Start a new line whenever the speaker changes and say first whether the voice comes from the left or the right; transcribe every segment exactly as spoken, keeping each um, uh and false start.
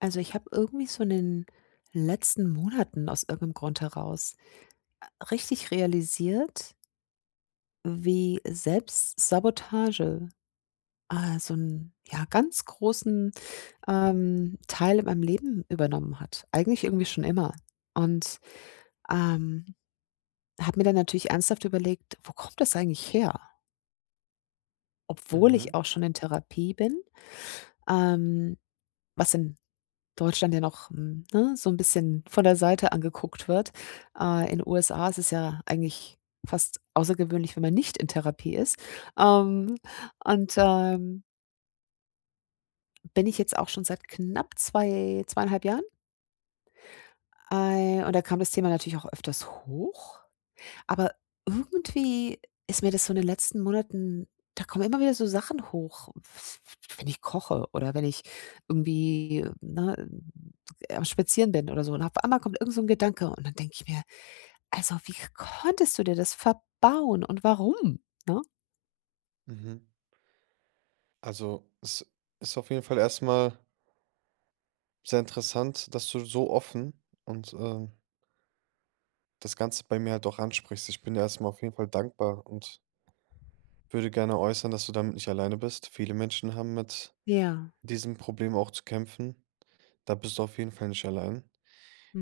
left: Also, ich habe irgendwie so in den letzten Monaten aus irgendeinem Grund heraus richtig realisiert, wie Selbstsabotage, äh, so einen ja, ganz großen, ähm, Teil in meinem Leben übernommen hat. Eigentlich irgendwie schon immer. Und, ähm, habe mir dann natürlich ernsthaft überlegt: „Wo kommt das eigentlich her?" Obwohl
right: Mhm,
left: ich auch schon in Therapie bin, ähm, was in Deutschland ja noch, hm, ne, so ein bisschen von der Seite angeguckt wird. Äh, in U S A ist es ja eigentlich fast außergewöhnlich, wenn man nicht in Therapie ist. Ähm, und, ähm, bin ich jetzt auch schon seit knapp zwei zweieinhalb Jahren. Äh, und da kam das Thema natürlich auch öfters hoch. Aber irgendwie ist mir das so in den letzten Monaten, da kommen immer wieder so Sachen hoch, wenn ich koche oder wenn ich irgendwie, ne, am Spazieren bin oder so, und auf einmal kommt irgend so 'n Gedanke und dann denke ich mir: „Also, wie konntest du dir das verbauen und warum?", ne?
right: mhm. Also, es ist auf jeden Fall erstmal sehr interessant, dass du so offen und, ähm, das Ganze bei mir halt auch ansprichst. Ich bin dir erst auf jeden Fall dankbar und würde gerne äußern, dass du damit nicht alleine bist. Viele Menschen haben mit
left: Ja,
right: diesem Problem auch zu kämpfen. Da bist du auf jeden Fall nicht allein.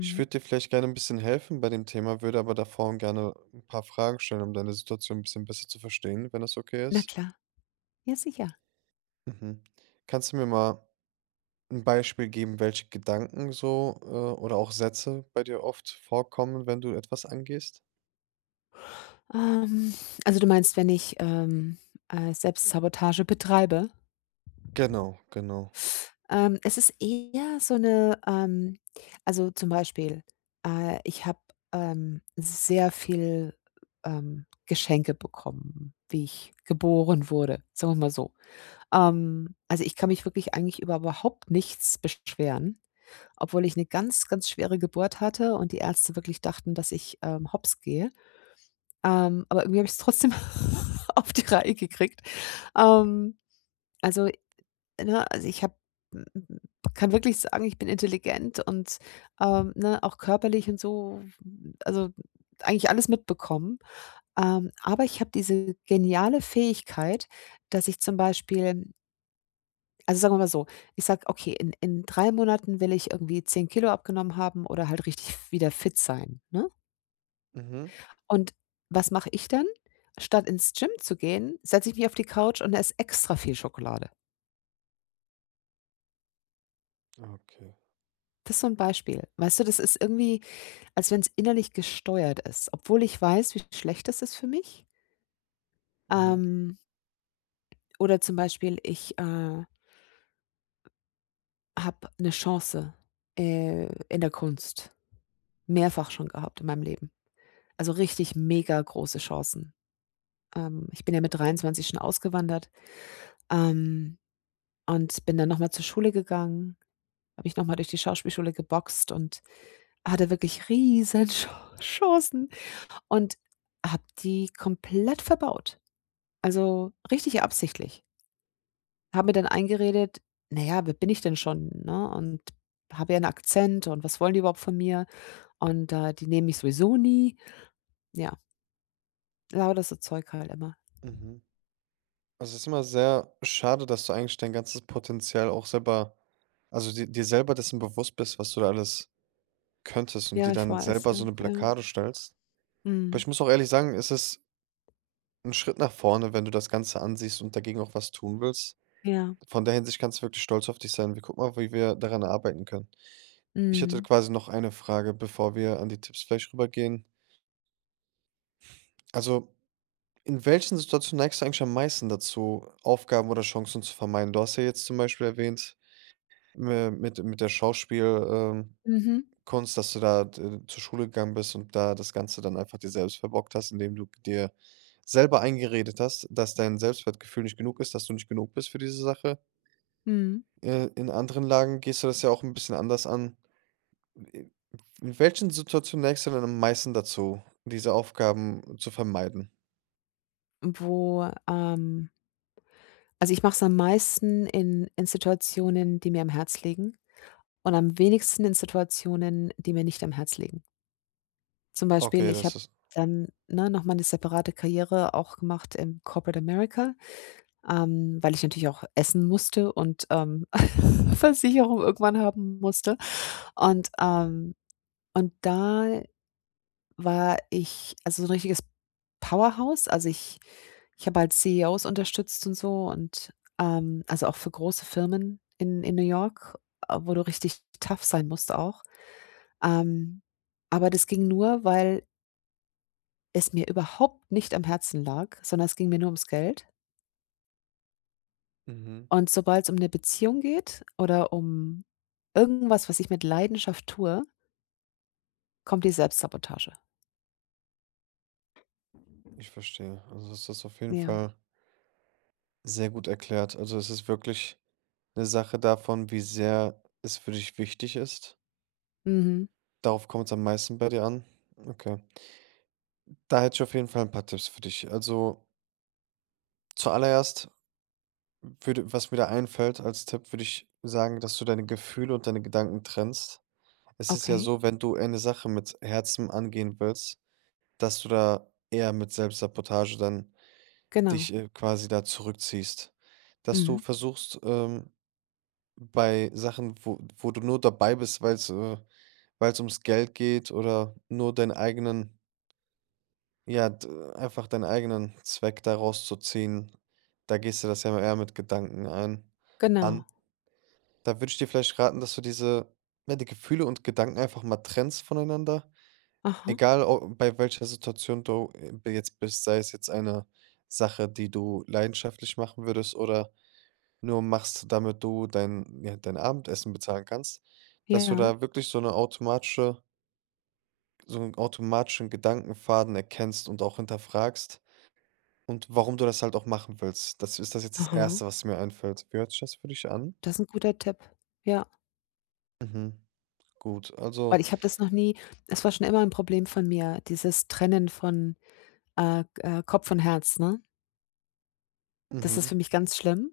right: Ich würde dir vielleicht gerne ein bisschen helfen bei dem Thema, würde aber davor gerne ein paar Fragen stellen, um deine Situation ein bisschen besser zu verstehen, wenn das okay
left: Na
right: ist.
left: klar, ja sicher.
right: Mhm. Kannst du mir mal ein Beispiel geben, welche Gedanken so, äh, oder auch Sätze bei dir oft vorkommen, wenn du etwas angehst?
left: Ähm, also, du meinst, wenn ich, ähm, äh, Selbstsabotage betreibe?
right: Genau, genau.
left: Ähm, es ist eher so eine, ähm also, zum Beispiel, äh, ich habe, ähm, sehr viel, ähm, Geschenke bekommen, wie ich geboren wurde, sagen wir mal so. Ähm, also, ich kann mich wirklich eigentlich über überhaupt nichts beschweren, obwohl ich eine ganz, ganz schwere Geburt hatte und die Ärzte wirklich dachten, dass ich, ähm, Hops gehe. Ähm, aber irgendwie habe ich es trotzdem auf die Reihe gekriegt. Ähm, also Ne, also ich habe kann wirklich sagen, ich bin intelligent und, ähm, ne, auch körperlich und so, also eigentlich alles mitbekommen. Ähm, aber ich habe diese geniale Fähigkeit, dass ich zum Beispiel, also sagen wir mal so, ich sage: „Okay, in in drei Monaten will ich irgendwie zehn Kilo abgenommen haben oder halt richtig wieder fit sein", ne?
right: Mhm.
left: Und was mache ich dann? Statt ins Gym zu gehen, setze ich mich auf die Couch und esse extra viel Schokolade.
right: Ah, okay.
left: Das ist so ein Beispiel. Weißt du, das ist irgendwie, als wenn es innerlich gesteuert ist, obwohl ich weiß, wie schlecht das ist für mich.
right: Mhm,
left: Ähm, oder zum Beispiel, ich, äh, habe eine Chance, äh, in der Kunst mehrfach schon gehabt in meinem Leben. Also, richtig mega große Chancen. Ähm, ich bin ja mit dreiundzwanzig schon ausgewandert, ähm, und bin dann nochmal zur Schule gegangen, habe ich nochmal durch die Schauspielschule geboxt und hatte wirklich riesen Cha Chancen und habe die komplett verbaut. Also, richtig absichtlich. Habe mir dann eingeredet: „Na ja, wer bin ich denn schon, ne, und habe ja einen Akzent und was wollen die überhaupt von mir und, äh, die nehmen mich sowieso nie." Ja, lauter so Zeug halt immer.
right: mhm. Also, es ist immer sehr schade, dass du eigentlich dein ganzes Potenzial auch selber, also, dir dir selber dessen bewusst bist, was du da alles könntest und
left: Ja,
right: dir
left: ich
right: dann
left: weiß,
right: selber
left: ja,
right: so eine
left: ja.
right: Blockade stellst. Aber
left: Mhm.
right: ich muss auch ehrlich sagen, es ist ein Schritt nach vorne, wenn du das Ganze ansiehst und dagegen auch was tun willst.
left: Ja.
right: Von der Hinsicht kannst du wirklich stolz auf dich sein. Wir gucken mal, wie wir daran arbeiten können. Ich hätte
left: Mhm.
right: quasi noch eine Frage, bevor wir an die Tipps vielleicht rübergehen. Also, in welchen Situationen neigst du eigentlich am meisten dazu, Aufgaben oder Chancen zu vermeiden? Du hast ja jetzt zum Beispiel erwähnt, mi- mit, mit der Schauspielkunst, ähm,
left: Mhm.
right: Kunst, dass du da d- zur Schule gegangen bist und da das Ganze dann einfach dir selbst verbockt hast, indem du dir selber eingeredet hast, dass dein Selbstwertgefühl nicht genug ist, dass du nicht genug bist für diese Sache.
left: Mhm.
right: Äh, in anderen Lagen gehst du das ja auch ein bisschen anders an. Äh, in welchen Situationen neigst du denn am meisten dazu, diese Aufgaben zu vermeiden?
left: Wo, ähm also, ich mache es am meisten in in Situationen, die mir am Herz liegen, und am wenigsten in Situationen, die mir nicht am Herz liegen. Zum Beispiel,
right: Okay,
left: ich
right: das
left: habe
right: ist
left: dann, ne, noch mal 'ne separate Karriere auch gemacht im Corporate America, ähm, weil ich natürlich auch essen musste und, ähm, Versicherung irgendwann haben musste. Und, ähm und da war ich also, so 'n richtiges Powerhouse. Also, ich ich habe halt C E Os unterstützt und so, und, ähm also, auch für große Firmen in in New York, äh, wo du richtig tough sein musst auch. Ähm, aber das ging nur, weil es mir überhaupt nicht am Herzen lag, sondern es ging mir nur ums Geld.
right: mhm,
left: Und sobald es um eine Beziehung geht oder um irgendwas, was ich mit Leidenschaft tue, kommt die Selbstsabotage.
right: ich verstehe. Also, ist das auf jeden
left: Ja.
right: Fall sehr gut erklärt. Also, es ist wirklich eine Sache davon, wie sehr es für dich wichtig ist.
left: Mhm.
right: Darauf kommt es am meisten bei dir an? Okay. Da hätte ich auf jeden Fall ein paar Tipps für dich. Also, zuallererst würde, was mir da einfällt als Tipp, würde ich sagen, dass du deine Gefühle und deine Gedanken trennst. Es ist ja
left: Okay.
right: so, wenn du eine Sache mit Herzen angehen willst, dass du da eher mit Selbstsabotage dann
left: Genau.
right: dich, äh, quasi da zurückziehst. Dass du
left: Mhm.
right: versuchst, ähm, bei Sachen, wo wo du nur dabei bist, weil es äh weil es ums Geld geht oder nur deinen eigenen, ja, d einfach deinen eigenen Zweck daraus zu ziehen. Da gehst du das ja eher mit Gedanken ein an.
left: Genau.
right: Da würde ich dir vielleicht raten, dass du diese, ja, die Gefühle und Gedanken einfach mal trennst voneinander.
left: Aha.
right: Egal, o bei welcher Situation du, äh, jetzt bist, sei es jetzt eine Sache, die du leidenschaftlich machen würdest oder nur machst, damit du dein, ja, dein Abendessen bezahlen kannst, dass du
left: Ja.
right: da wirklich so 'ne automatische, so 'n automatischen Gedankenfaden erkennst und auch hinterfragst und warum du das halt auch machen willst. Das ist das jetzt das
left: Aha.
right: Erste, was mir einfällt. Wie hört sich das für dich an?
left: Das ist ein guter Tipp. Ja.
right: Mhm, gut,
left: Weil
right: also
left: ich habe das noch nie, es war schon immer ein Problem von mir, dieses Trennen von, äh, äh, Kopf und Herz, ne? Das ist
right: mhm,
left: für mich ganz schlimm,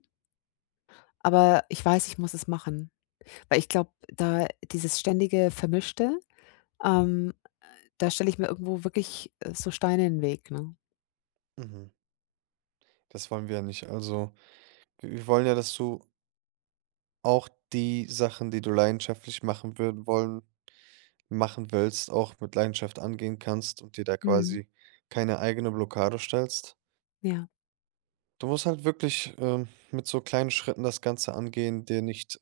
left: aber ich weiß, ich muss es machen. Weil ich glaube, da dieses ständige Vermischte, ähm da stelle ich mir irgendwo wirklich, äh, so Steine in den Weg, ne?
right: mhm. Das wollen wir ja nicht. Also, wir wir wollen ja, dass du auch die Sachen, die du leidenschaftlich machen würd wollen machen willst, auch mit Leidenschaft angehen kannst und dir da
left: Mhm.
right: quasi keine eigene Blockade stellst.
left: Ja.
right: Du musst halt wirklich, ähm, mit so kleinen Schritten das Ganze angehen, dir nicht,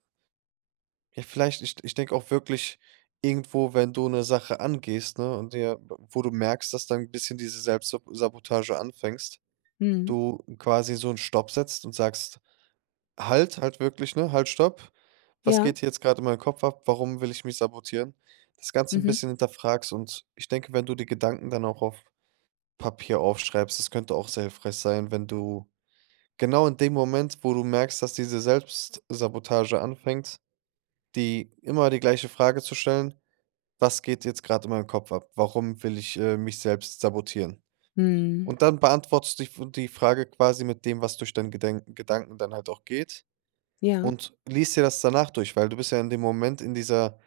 right: ja, vielleicht ich ich denke auch wirklich irgendwo, wenn du eine Sache angehst, ne, und dir, wo du merkst, dass dann ein bisschen diese Selbstsabotage anfängst,
left: Mhm.
right: du quasi so einen Stopp setzt und sagst: Halt, halt wirklich, ne? Halt, stopp. Was
left: Ja.
right: geht hier jetzt gerade in meinem Kopf ab? Warum will ich mich sabotieren? Das Ganze ein
left: Mhm.
right: bisschen hinterfragst, und ich denke, wenn du die Gedanken dann auch auf Papier aufschreibst, das könnte auch sehr hilfreich sein, wenn du genau in dem Moment, wo du merkst, dass diese Selbstsabotage anfängt, die immer die gleiche Frage zu stellen: „Was geht jetzt gerade in meinem Kopf ab? Warum will ich, äh, mich selbst sabotieren?“
left: Mhm.
right: Und dann beantwortest du die die Frage quasi mit dem, was durch deinen Gedenk Gedanken dann halt auch geht,
left: Ja.
right: und liest dir das danach durch, weil du bist ja in dem Moment in dieser,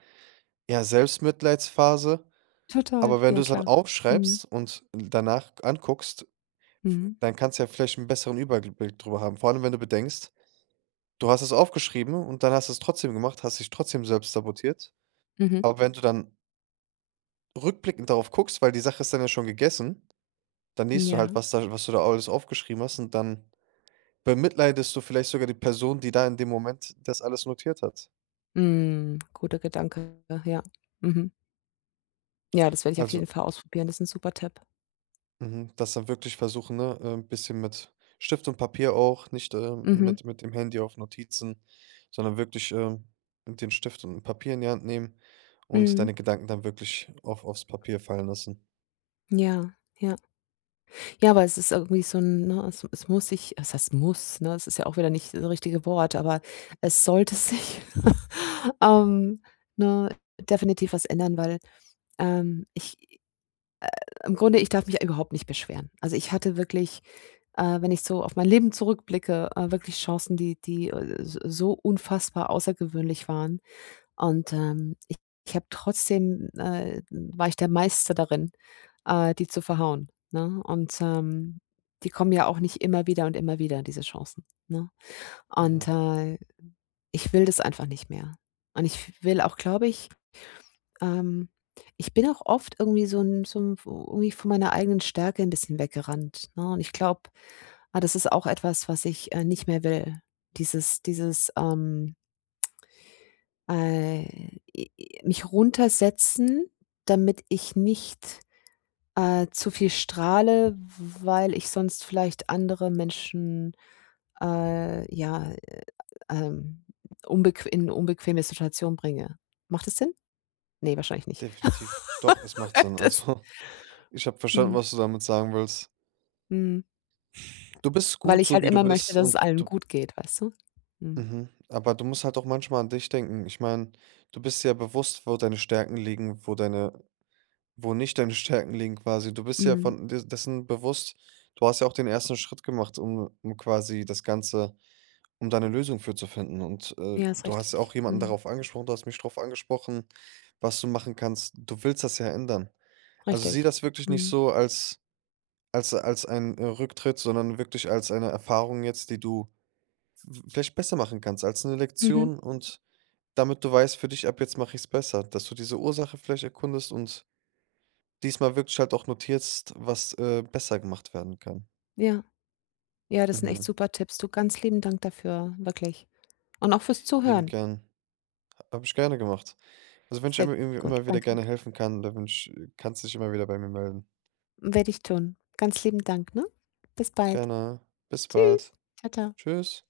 right: ja, Selbstmitleidsphase.
left: Total,
right: Aber wenn du
left: ja
right: es dann
left: klar. Mhm.
right: aufschreibst und danach anguckst,
left: Mhm.
right: dann kannst du ja vielleicht 'n besseren Überblick drüber haben. Vor allem, wenn du bedenkst, du hast es aufgeschrieben und dann hast du es trotzdem gemacht, hast dich trotzdem selbst sabotiert.
left: Mhm.
right: Aber wenn du dann rückblickend darauf guckst, weil die Sache ist dann ja schon gegessen, dann liest du
left: Ja.
right: halt, was da, was du da alles aufgeschrieben hast und dann bemitleidest du vielleicht sogar die Person, die da in dem Moment das alles notiert hat.
left: Hm, guter Gedanke, ja. Mhm. Ja, das werde ich auf
right: Also
left: jeden Fall ausprobieren. Das ist ein super Tipp.
right: mhm, das dann wirklich versuchen, ne, äh, 'n bisschen mit Stift und Papier auch, nicht, ähm,
left: Mhm.
right: mit mit dem Handy auf Notizen, sondern wirklich, ähm, den Stift und Papier in die Hand nehmen und
left: Mhm.
right: deine Gedanken dann wirklich auf aufs Papier fallen lassen.
left: Ja, ja. Ja, aber es ist irgendwie so 'n, ne, es es muss sich, es heißt muss, ne? Es ist ja auch wieder nicht das richtige Wort, aber es sollte sich, ähm, ne, definitiv was ändern, weil Ähm, ich im Grunde, ich darf mich überhaupt nicht beschweren. Also, ich hatte wirklich, äh, wenn ich so auf mein Leben zurückblicke, äh, wirklich Chancen, die die, äh, s so unfassbar außergewöhnlich waren. Und, ähm, ich ich habe trotzdem äh, war ich der Meister darin, äh, die zu verhauen, ne? Und, ähm, die kommen ja auch nicht immer wieder und immer wieder, diese Chancen, ne? Und,
right: Mhm,
left: äh, ich will das einfach nicht mehr. Und ich will auch, glaube ich. Ähm, Ich bin auch oft irgendwie so 'n so 'n irgendwie von meiner eigenen Stärke ein bisschen weggerannt, ne? Und ich glaube, ah, das ist auch etwas, was ich, äh, nicht mehr will. Dieses dieses, ähm, äh, i i mich runtersetzen, damit ich nicht, äh, zu viel strahle, weil ich sonst vielleicht andere Menschen, äh, ja, äh, ähm, unbequ in unbequeme Situationen bringe. Macht es Sinn? Ne, wahrscheinlich nicht.
right: definitiv. Doch, es macht Sinn.
left: Das
right: Also, ich habe verstanden,
left: Mhm,
right: was du damit sagen willst.
left: mhm.
right: Du bist
left: Weil
right: gut,
left: ich
right: so
left: halt
right: wie du
left: immer möchte,
right: bist
left: dass es
right: und
left: allen
right: du
left: gut geht, weißt du? Mhm.
right: mhm, aber du musst halt auch manchmal an dich denken. Ich meine, du bist dir ja bewusst, wo deine Stärken liegen, wo deine, wo nicht deine Stärken liegen quasi. Du bist ja
left: Mhm.
right: von de dessen bewusst, du hast ja auch den ersten Schritt gemacht, um um quasi das Ganze um deine Lösung für zu finden. Und, äh,
left: Ja, ist
right: du hast
left: richtig.
right: auch jemanden
left: Mhm.
right: darauf angesprochen, du hast mich darauf angesprochen, was du machen kannst. Du willst das ja ändern. Also, sieh
left: Richtig.
right: das wirklich nicht
left: Mhm.
right: so als als als ein äh, Rücktritt, sondern wirklich als eine Erfahrung jetzt, die du v vielleicht besser machen kannst, als eine
left: Mhm.
right: Lektion, und damit du weißt für dich, ab jetzt mache ich es besser, dass du diese Ursache vielleicht erkundest und diesmal wirklich halt auch notierst, was, äh, besser gemacht werden kann.
left: Ja. Ja, das sind echt
right: Mhm.
left: super Tipps. Du, ganz lieben Dank dafür, wirklich. Und auch fürs
right: Liebend
left: Zuhören.
right: gern. Habe ich gerne gemacht. Also, wenn ich
left: Sehr
right: immer irgendwie
left: gut,
right: immer wieder
left: danke.
right: gerne helfen kann, dann bin ich kannst du dich immer wieder bei mir melden.
left: Werde ich tun. Ganz lieben Dank, ne? Bis bald.
right: Gerne. Bis
left: Tschüss.
right: bald.
left: Ciao. Tschau.
right: Tschüss.